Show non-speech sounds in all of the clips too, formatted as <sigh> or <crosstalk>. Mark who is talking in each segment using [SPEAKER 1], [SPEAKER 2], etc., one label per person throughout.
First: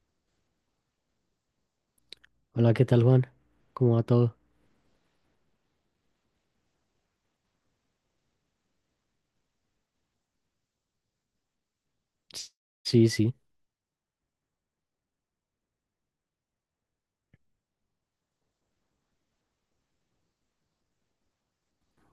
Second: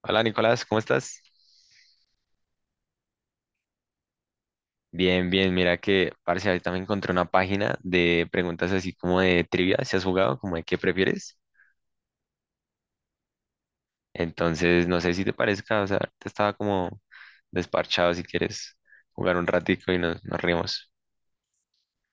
[SPEAKER 1] Hola Nicolás, ¿cómo estás?
[SPEAKER 2] Hola, ¿qué tal, Juan? ¿Cómo va todo?
[SPEAKER 1] Bien, bien, mira que, parce, ahorita me encontré una página de preguntas así como de trivia, si has jugado, como de qué prefieres.
[SPEAKER 2] S- Sí, sí,
[SPEAKER 1] Entonces, no sé si te parezca, o sea, te estaba como desparchado si quieres jugar un ratico y nos rimos.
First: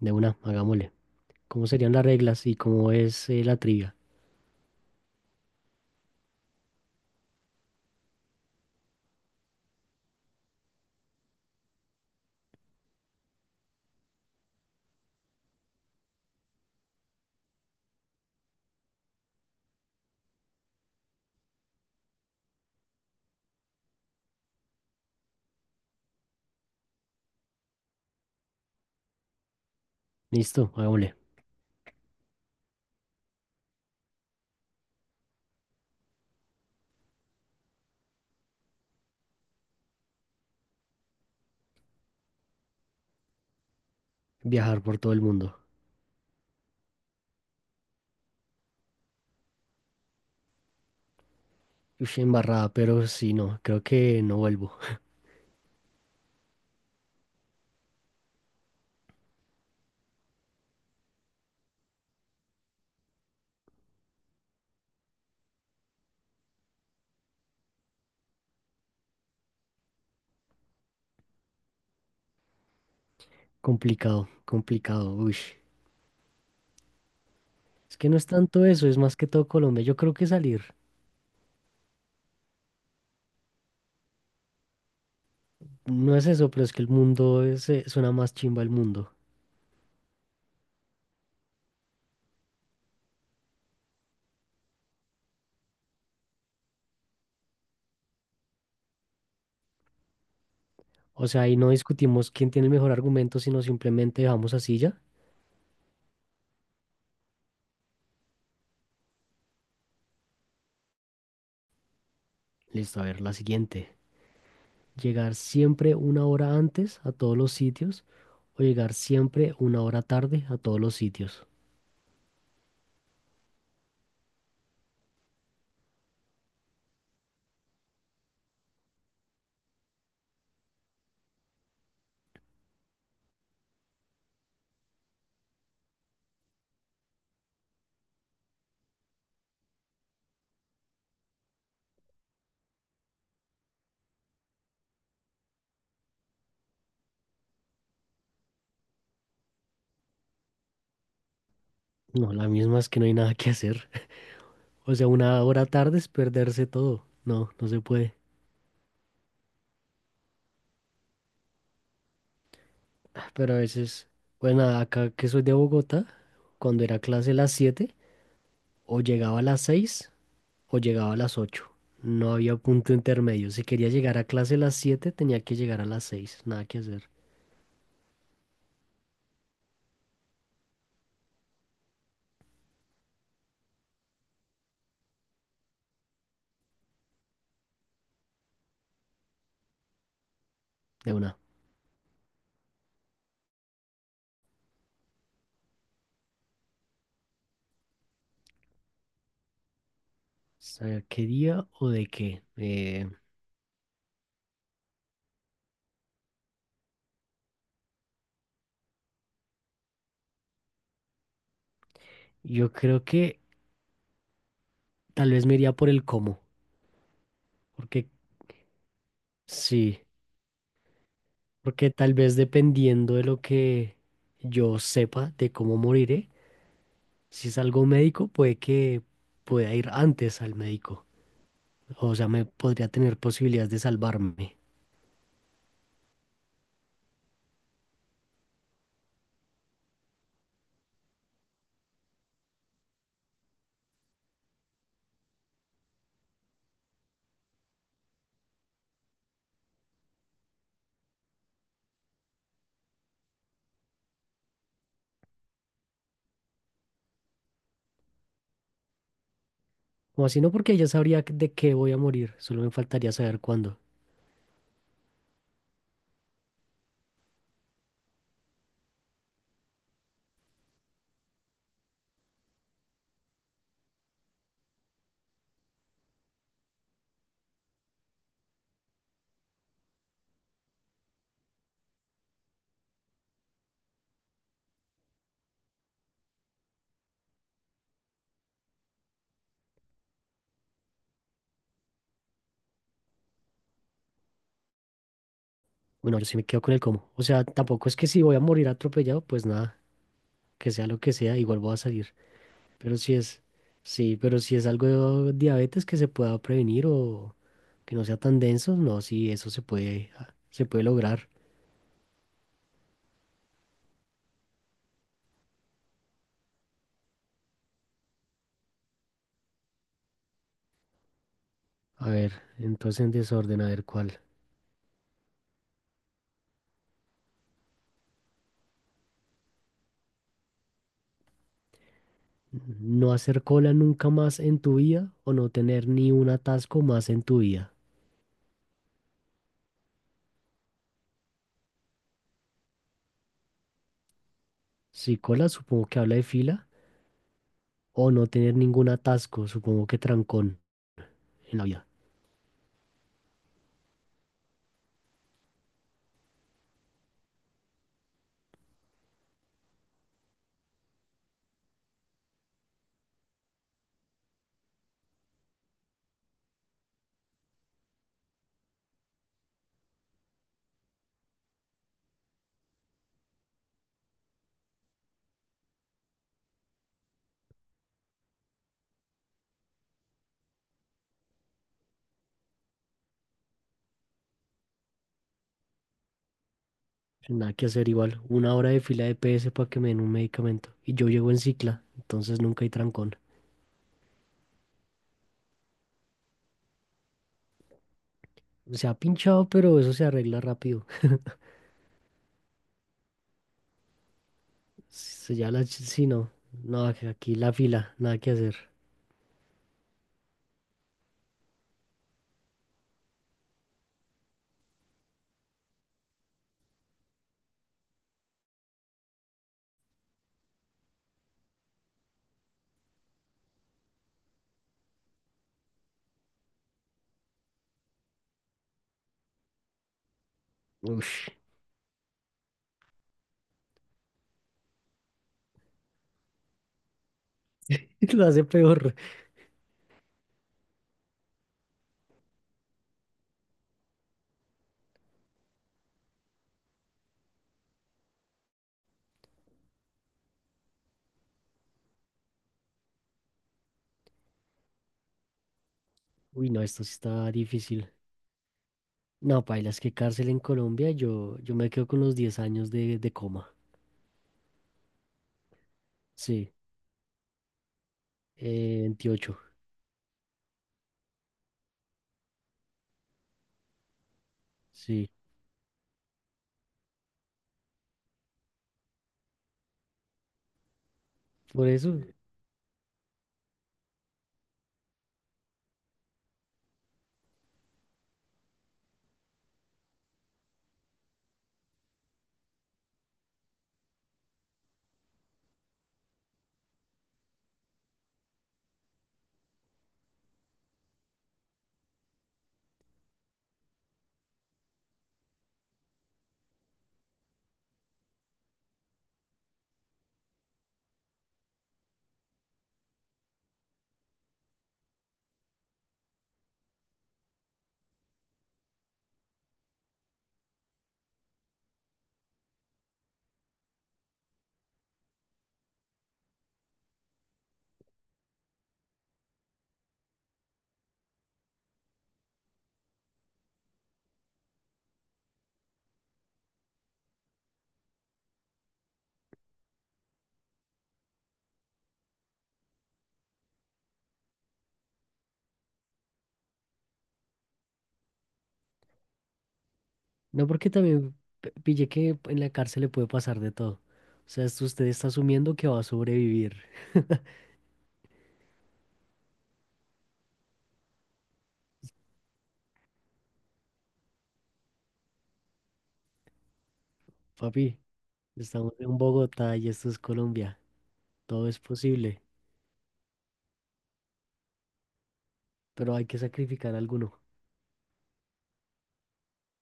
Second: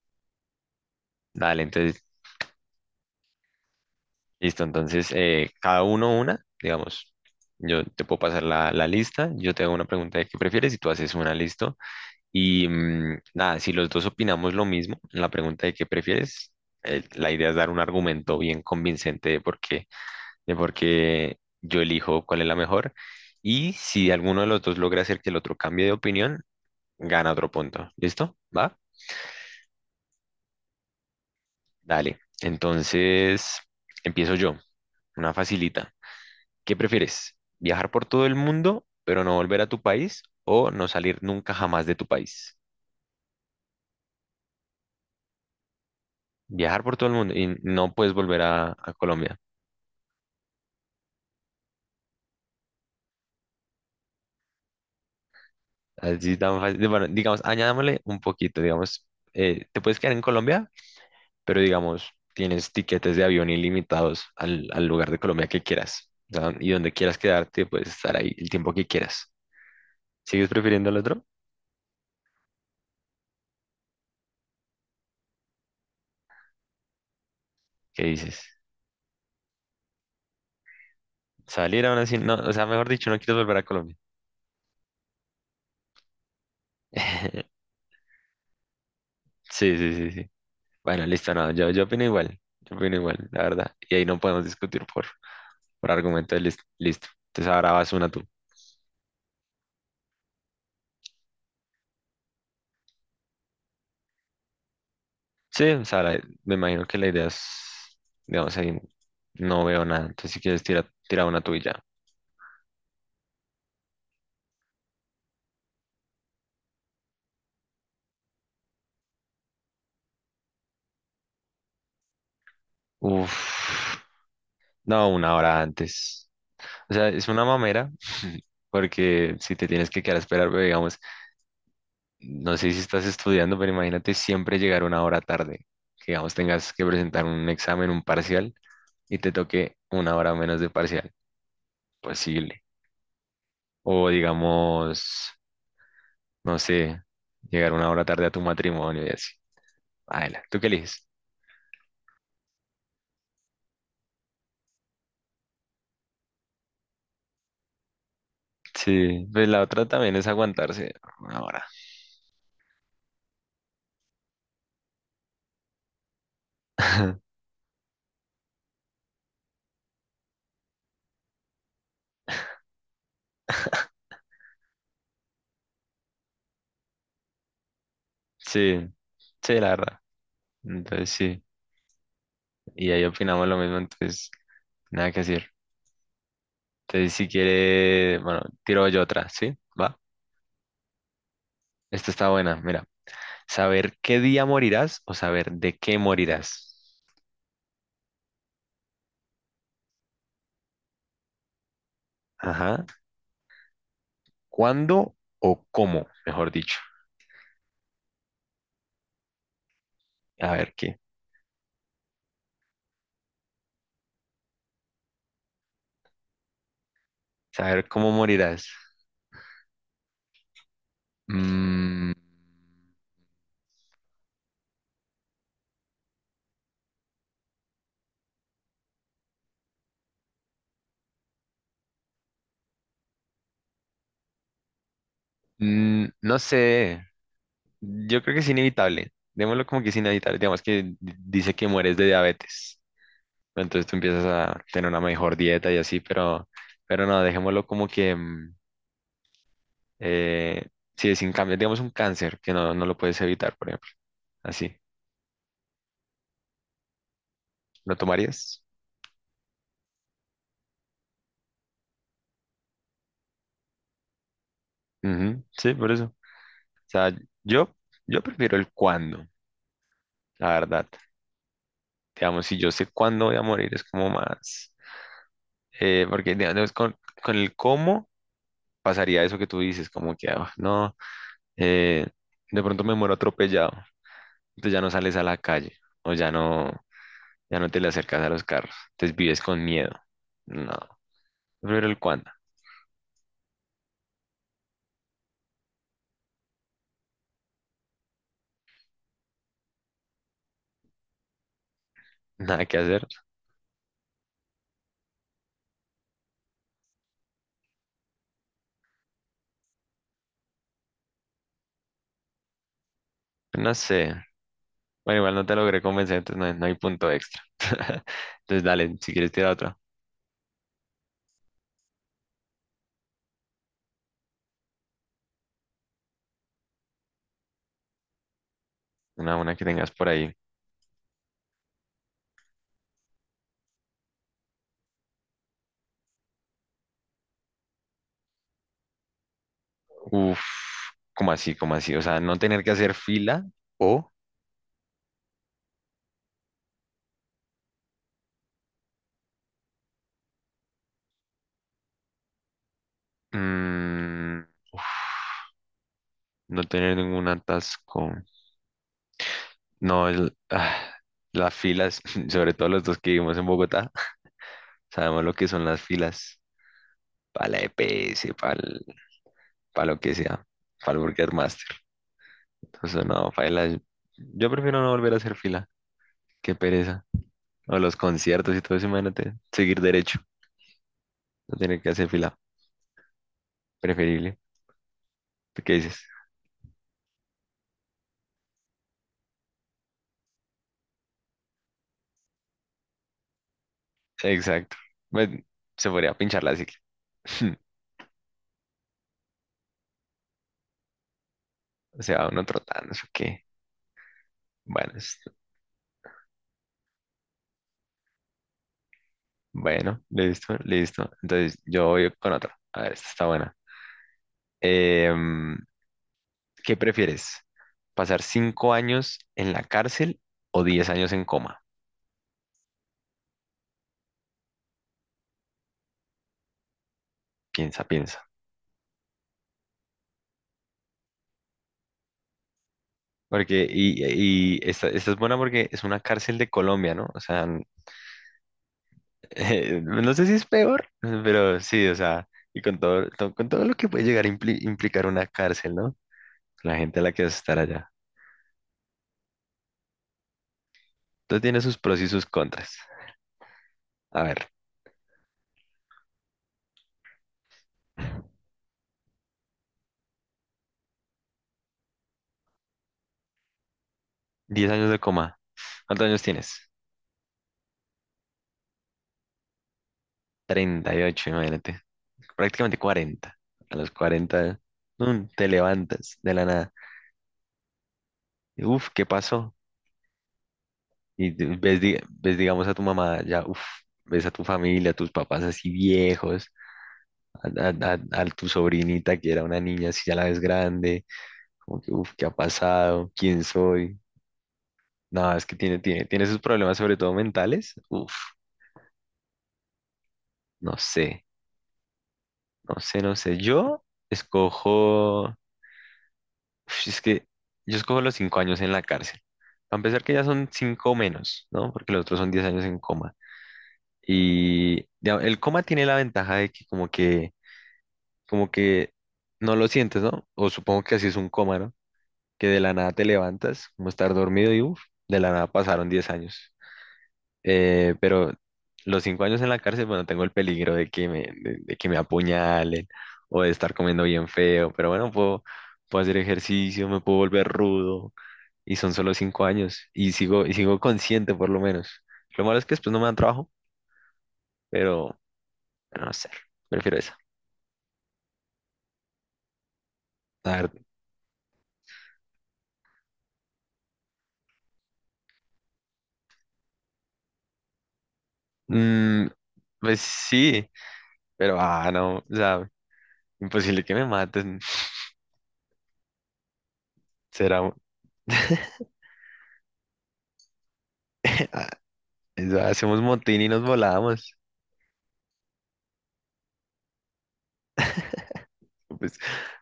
[SPEAKER 2] de una, hagámosle.
[SPEAKER 1] Dale,
[SPEAKER 2] ¿Cómo serían
[SPEAKER 1] entonces,
[SPEAKER 2] las reglas y cómo es la trivia?
[SPEAKER 1] listo, entonces, cada uno una, digamos, yo te puedo pasar la lista, yo te hago una pregunta de qué prefieres y tú haces una, listo. Y nada, si los dos opinamos lo mismo en la pregunta de qué prefieres, la idea es dar un argumento bien convincente de por qué yo elijo cuál es la mejor. Y si alguno de los dos logra hacer que el otro cambie de opinión, gana otro punto. ¿Listo? ¿Va?
[SPEAKER 2] Listo, hagámosle.
[SPEAKER 1] Dale. Entonces, empiezo yo. Una facilita. ¿Qué prefieres? ¿Viajar por todo el mundo, pero no volver a tu país? ¿O no salir nunca jamás de tu país?
[SPEAKER 2] Viajar por todo el mundo.
[SPEAKER 1] Viajar por todo el mundo y no puedes volver a Colombia.
[SPEAKER 2] Uy, embarrada, pero sí, no, creo que no vuelvo.
[SPEAKER 1] Así tan fácil. Bueno, digamos, añadámosle un poquito, digamos, te puedes quedar en Colombia, pero digamos, tienes tiquetes de avión ilimitados al lugar de Colombia que quieras. O sea, y donde quieras quedarte, puedes estar ahí el tiempo que quieras. ¿Sigues prefiriendo el otro?
[SPEAKER 2] <laughs> Complicado, complicado, uy. Es
[SPEAKER 1] ¿Qué
[SPEAKER 2] que no es
[SPEAKER 1] dices?
[SPEAKER 2] tanto eso, es más que todo Colombia. Yo creo que salir,
[SPEAKER 1] Salir aún así, no, o sea, mejor dicho, no quieres volver a Colombia.
[SPEAKER 2] no es eso, pero es que el mundo
[SPEAKER 1] <laughs>
[SPEAKER 2] es, suena más chimba el mundo.
[SPEAKER 1] Sí, sí, sí, sí. Bueno, listo, no, yo opino igual, yo opino igual, la verdad. Y ahí no podemos discutir por argumento de listo. Entonces ahora vas una tú.
[SPEAKER 2] O sea, ahí no discutimos quién tiene el mejor argumento, sino simplemente dejamos así ya.
[SPEAKER 1] Sí, o sea, me imagino que la idea es, digamos, ahí no veo nada. Entonces, si quieres, tira, tira una tuya.
[SPEAKER 2] Listo, a ver, la siguiente. Llegar siempre una hora antes a todos los sitios o llegar siempre una hora tarde a todos los sitios.
[SPEAKER 1] Uf, no, una hora antes. O sea, es una mamera, porque si te tienes que quedar a esperar, pero digamos, no sé si estás estudiando, pero imagínate siempre llegar una hora tarde. Que, digamos, tengas que presentar un examen, un parcial, y te toque una hora menos de parcial. Posible. O, digamos, no sé, llegar una hora tarde a tu matrimonio y así. Baila, ¿tú qué eliges?
[SPEAKER 2] No, la misma es que no hay nada que hacer. <laughs> O sea, una hora tarde es perderse todo. No, no se puede.
[SPEAKER 1] Sí, pues la otra también es aguantarse una hora.
[SPEAKER 2] Ah, pero a veces, bueno, acá que soy de Bogotá, cuando era clase a
[SPEAKER 1] <laughs>
[SPEAKER 2] las 7 o llegaba a las 6 o llegaba a las 8. No había punto intermedio. Si quería llegar a clase a las 7, tenía que llegar a las 6. Nada que hacer.
[SPEAKER 1] Sí, sí, la verdad. Entonces sí, y ahí opinamos lo mismo, entonces nada que decir. Entonces si quiere, bueno, tiro yo otra, ¿sí? Va.
[SPEAKER 2] De una. O
[SPEAKER 1] Esta está buena, mira. Saber qué día morirás o saber de qué morirás.
[SPEAKER 2] sea, ¿qué día o de qué?
[SPEAKER 1] Ajá. ¿Cuándo o cómo, mejor dicho? A ver qué.
[SPEAKER 2] Yo creo que tal vez me iría por el cómo,
[SPEAKER 1] Saber
[SPEAKER 2] porque
[SPEAKER 1] cómo morirás.
[SPEAKER 2] sí, porque
[SPEAKER 1] Mm,
[SPEAKER 2] tal vez dependiendo de lo que yo sepa de cómo moriré, si es algo médico, puede que pueda ir antes al médico. O sea, me podría tener posibilidades de salvarme.
[SPEAKER 1] no sé. Yo creo que es inevitable. Démoslo como que es inevitable. Digamos que dice que mueres de diabetes. Entonces tú empiezas a tener una mejor dieta y así, pero no, dejémoslo como que eh, si es sin cambio, digamos un cáncer que no, no lo puedes evitar, por ejemplo. Así. ¿Lo tomarías?
[SPEAKER 2] O así no, porque ya sabría de qué voy a morir, solo me faltaría saber cuándo.
[SPEAKER 1] Ujú, sí, por eso. O sea, yo, yo prefiero el cuándo, la verdad. Digamos, si yo sé cuándo voy a morir, es como más, porque digamos, con el cómo pasaría eso que tú dices, como que ah, no. eh, de pronto me muero atropellado, entonces ya no sales a la calle o ya no te le acercas a los carros, entonces vives con miedo. No, pero el cuándo,
[SPEAKER 2] Bueno, yo sí me quedo con el cómo. O sea, tampoco es que si voy a morir atropellado, pues nada, que sea lo que sea, igual voy a salir.
[SPEAKER 1] <laughs> nada que
[SPEAKER 2] Pero
[SPEAKER 1] hacer,
[SPEAKER 2] si es, sí, pero si es algo de diabetes que se pueda prevenir o que no sea tan denso, no, sí, eso se puede, ah, se puede lograr.
[SPEAKER 1] pues no sé. Bueno, igual no te logré convencer, entonces no hay punto extra. <laughs> Entonces dale, si quieres tirar otra,
[SPEAKER 2] A ver, entonces en desorden, a ver cuál.
[SPEAKER 1] una que tengas por ahí.
[SPEAKER 2] No hacer cola nunca más en tu vida o no tener ni un atasco más en tu vida.
[SPEAKER 1] Uf, como así, o sea, no tener que hacer fila o
[SPEAKER 2] Si cola, supongo que habla de fila, o no tener ningún atasco, supongo que trancón en la vida.
[SPEAKER 1] mm, uf, no tener ningún atasco. No, las filas, <laughs> sobre todo los dos que vivimos en Bogotá, <laughs> sabemos lo que son las filas para la EPS para lo que sea, para el Burger Master. Entonces, no, paila, yo prefiero no volver a hacer fila, qué pereza. O los conciertos y todo eso, imagínate, seguir derecho, no tener que hacer fila, preferible. ¿Tú qué dices?
[SPEAKER 2] Nada que hacer, igual una hora de fila de PS para que me den un medicamento. Y yo llego en cicla, entonces nunca hay trancón.
[SPEAKER 1] Exacto. Pues, se podría pinchar la cicla. <laughs>
[SPEAKER 2] Se ha pinchado, pero eso se arregla rápido.
[SPEAKER 1] O sea uno trotando, eso qué. Bueno,
[SPEAKER 2] Se ya la... ch- Sí, no. No, aquí la fila, nada que hacer.
[SPEAKER 1] bueno, listo, listo. Entonces, yo voy con otra. A ver, esta está buena. Em, ¿Qué prefieres? ¿Pasar 5 años en la cárcel o 10 años en coma? Piensa, piensa.
[SPEAKER 2] Uf,
[SPEAKER 1] Porque, y esta es buena porque es una cárcel de Colombia, ¿no? O sea,
[SPEAKER 2] <laughs> lo hace peor.
[SPEAKER 1] <laughs> no sé si es peor, pero sí, o sea, y con todo, con todo lo que puede llegar a implicar una cárcel, ¿no? La gente a la que vas a estar allá. Entonces tiene sus pros y sus contras. A ver,
[SPEAKER 2] Uy, no, esto sí está difícil. No, paila, es que cárcel en Colombia, yo me quedo con los 10 años de coma.
[SPEAKER 1] 10 años de coma. ¿Cuántos años
[SPEAKER 2] Sí,
[SPEAKER 1] tienes?
[SPEAKER 2] 28,
[SPEAKER 1] 38, imagínate. Prácticamente 40. A los 40,
[SPEAKER 2] sí.
[SPEAKER 1] te levantas de la nada. Uf, ¿qué pasó? Y
[SPEAKER 2] Por
[SPEAKER 1] ves,
[SPEAKER 2] eso,
[SPEAKER 1] ves, digamos, a tu mamá, ya, uf, ves a tu familia, a tus papás así viejos, a tu sobrinita que era una niña, así ya la ves grande, como que, uf, ¿qué ha pasado? ¿Quién soy? No, es que tiene sus problemas, sobre todo mentales. Uf, no sé, no sé, no sé. Yo escojo. Uf, es que yo escojo los 5 años en la cárcel. Para empezar, que ya son cinco menos, ¿no? Porque los otros son 10 años en coma. Y ya, el coma tiene la ventaja de que como que no lo sientes, ¿no? O supongo que así es un coma, ¿no? Que de la nada te levantas, como estar dormido y uff, de la nada pasaron 10 años. Pero los 5 años en la cárcel, bueno, tengo el peligro de que me apuñalen o de estar comiendo bien feo. Pero bueno, puedo hacer ejercicio, me puedo volver rudo y son solo 5 años y sigo consciente por lo menos. Lo malo es que después no me dan trabajo, pero no sé, prefiero esa.
[SPEAKER 2] no,
[SPEAKER 1] A ver,
[SPEAKER 2] porque también pillé que en la cárcel le puede pasar de todo. O sea, esto usted está asumiendo que va a sobrevivir.
[SPEAKER 1] mm, pues sí, pero ah, no, o sea, imposible que me maten. Será,
[SPEAKER 2] Papi, estamos
[SPEAKER 1] <laughs>
[SPEAKER 2] en Bogotá y esto es Colombia. Todo es
[SPEAKER 1] Ah,
[SPEAKER 2] posible,
[SPEAKER 1] eso, hacemos motín y nos volamos.
[SPEAKER 2] pero hay que sacrificar alguno.
[SPEAKER 1] Pues,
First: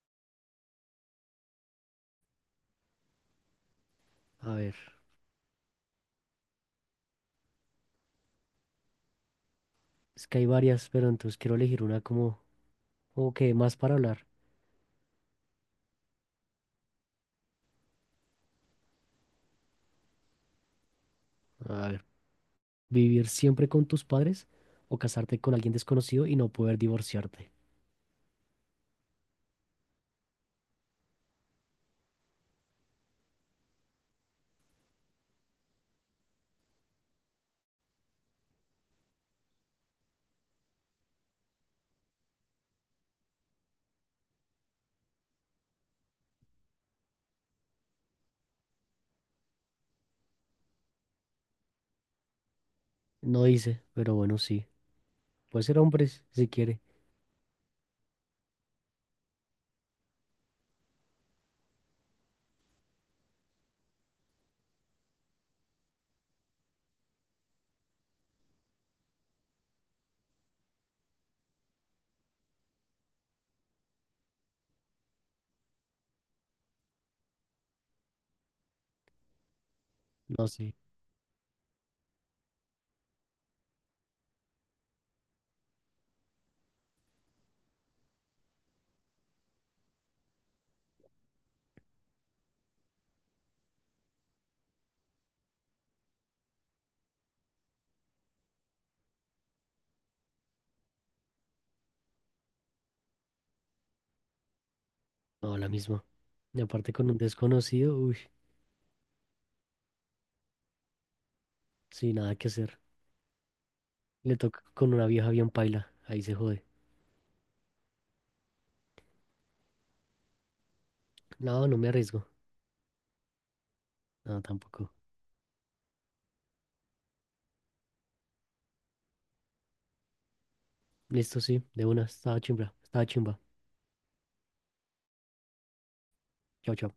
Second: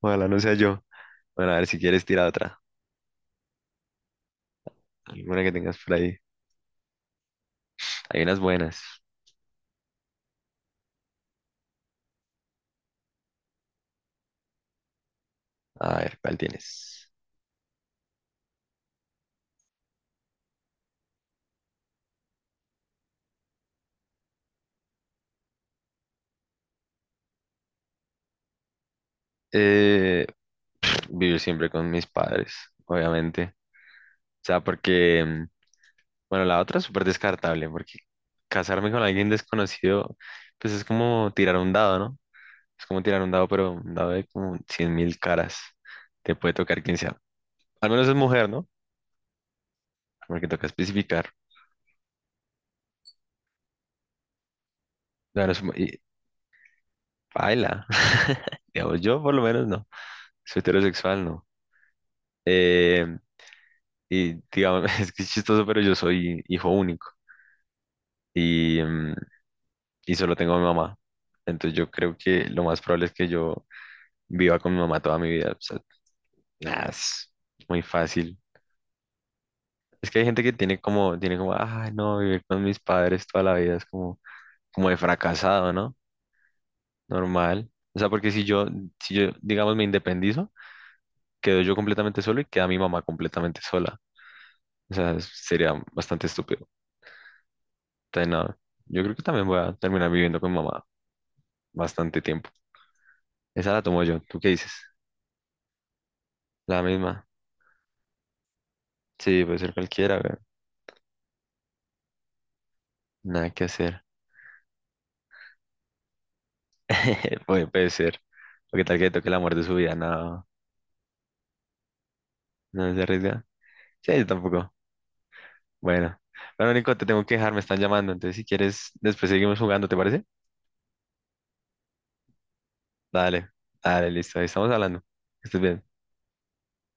[SPEAKER 1] ojalá no sea yo. Bueno, a ver si quieres tirar otra,
[SPEAKER 2] A ver,
[SPEAKER 1] alguna que tengas por ahí. Hay unas buenas.
[SPEAKER 2] es que hay varias, pero entonces quiero elegir una como, como que dé más para hablar.
[SPEAKER 1] A ver, ¿cuál tienes?
[SPEAKER 2] A ver. ¿Vivir siempre con tus padres o casarte con alguien desconocido y no poder divorciarte?
[SPEAKER 1] Eh, vivir siempre con mis padres, obviamente. O sea, porque bueno, la otra es súper descartable, porque casarme con alguien desconocido, pues es como tirar un dado, ¿no? Es como tirar un dado, pero un dado de como 100.000 caras. Te puede tocar quien sea. Al menos es mujer, ¿no? Porque toca especificar.
[SPEAKER 2] No dice, pero bueno, sí.
[SPEAKER 1] Claro, es
[SPEAKER 2] Puede ser
[SPEAKER 1] y
[SPEAKER 2] hombres, si quiere.
[SPEAKER 1] baila. <laughs> Digamos, yo por lo menos no. Soy heterosexual, no. Eh, y digamos, <laughs> es que es chistoso, pero yo soy hijo único y, mm, y solo tengo a mi mamá. Entonces yo creo que lo más probable es que yo viva con mi mamá toda mi vida. Nah, es muy fácil. Es que hay gente
[SPEAKER 2] No,
[SPEAKER 1] que
[SPEAKER 2] sí.
[SPEAKER 1] tiene como, ay no, vivir con mis padres toda la vida es como de fracasado, ¿no? Normal. O sea, porque si yo, digamos, me independizo, quedo yo completamente solo y queda mi mamá completamente sola. O sea, sería bastante estúpido. Entonces, no, yo creo que también voy a terminar viviendo con mi mamá bastante tiempo. Esa la tomo yo. ¿Tú qué dices?
[SPEAKER 2] No, la misma. Y
[SPEAKER 1] La
[SPEAKER 2] aparte con un
[SPEAKER 1] misma.
[SPEAKER 2] desconocido, uy,
[SPEAKER 1] Sí, puede ser cualquiera, güey.
[SPEAKER 2] sin nada que hacer.
[SPEAKER 1] Nada que hacer.
[SPEAKER 2] Le toca con una vieja bien paila. Ahí se jode.
[SPEAKER 1] <laughs> Puede ser. O qué tal que le toque el amor de su vida, no,
[SPEAKER 2] No, no me arriesgo.
[SPEAKER 1] no se arriesga. Sí, yo
[SPEAKER 2] No,
[SPEAKER 1] tampoco.
[SPEAKER 2] tampoco.
[SPEAKER 1] Bueno, bueno, Nico, te tengo que dejar, me están llamando. Entonces, si quieres, después seguimos jugando, ¿te parece?
[SPEAKER 2] Listo, sí. De una. Estaba chimba. Estaba chimba.
[SPEAKER 1] Dale, dale, listo, ahí estamos hablando. Que estés bien.
[SPEAKER 2] Chao, chao.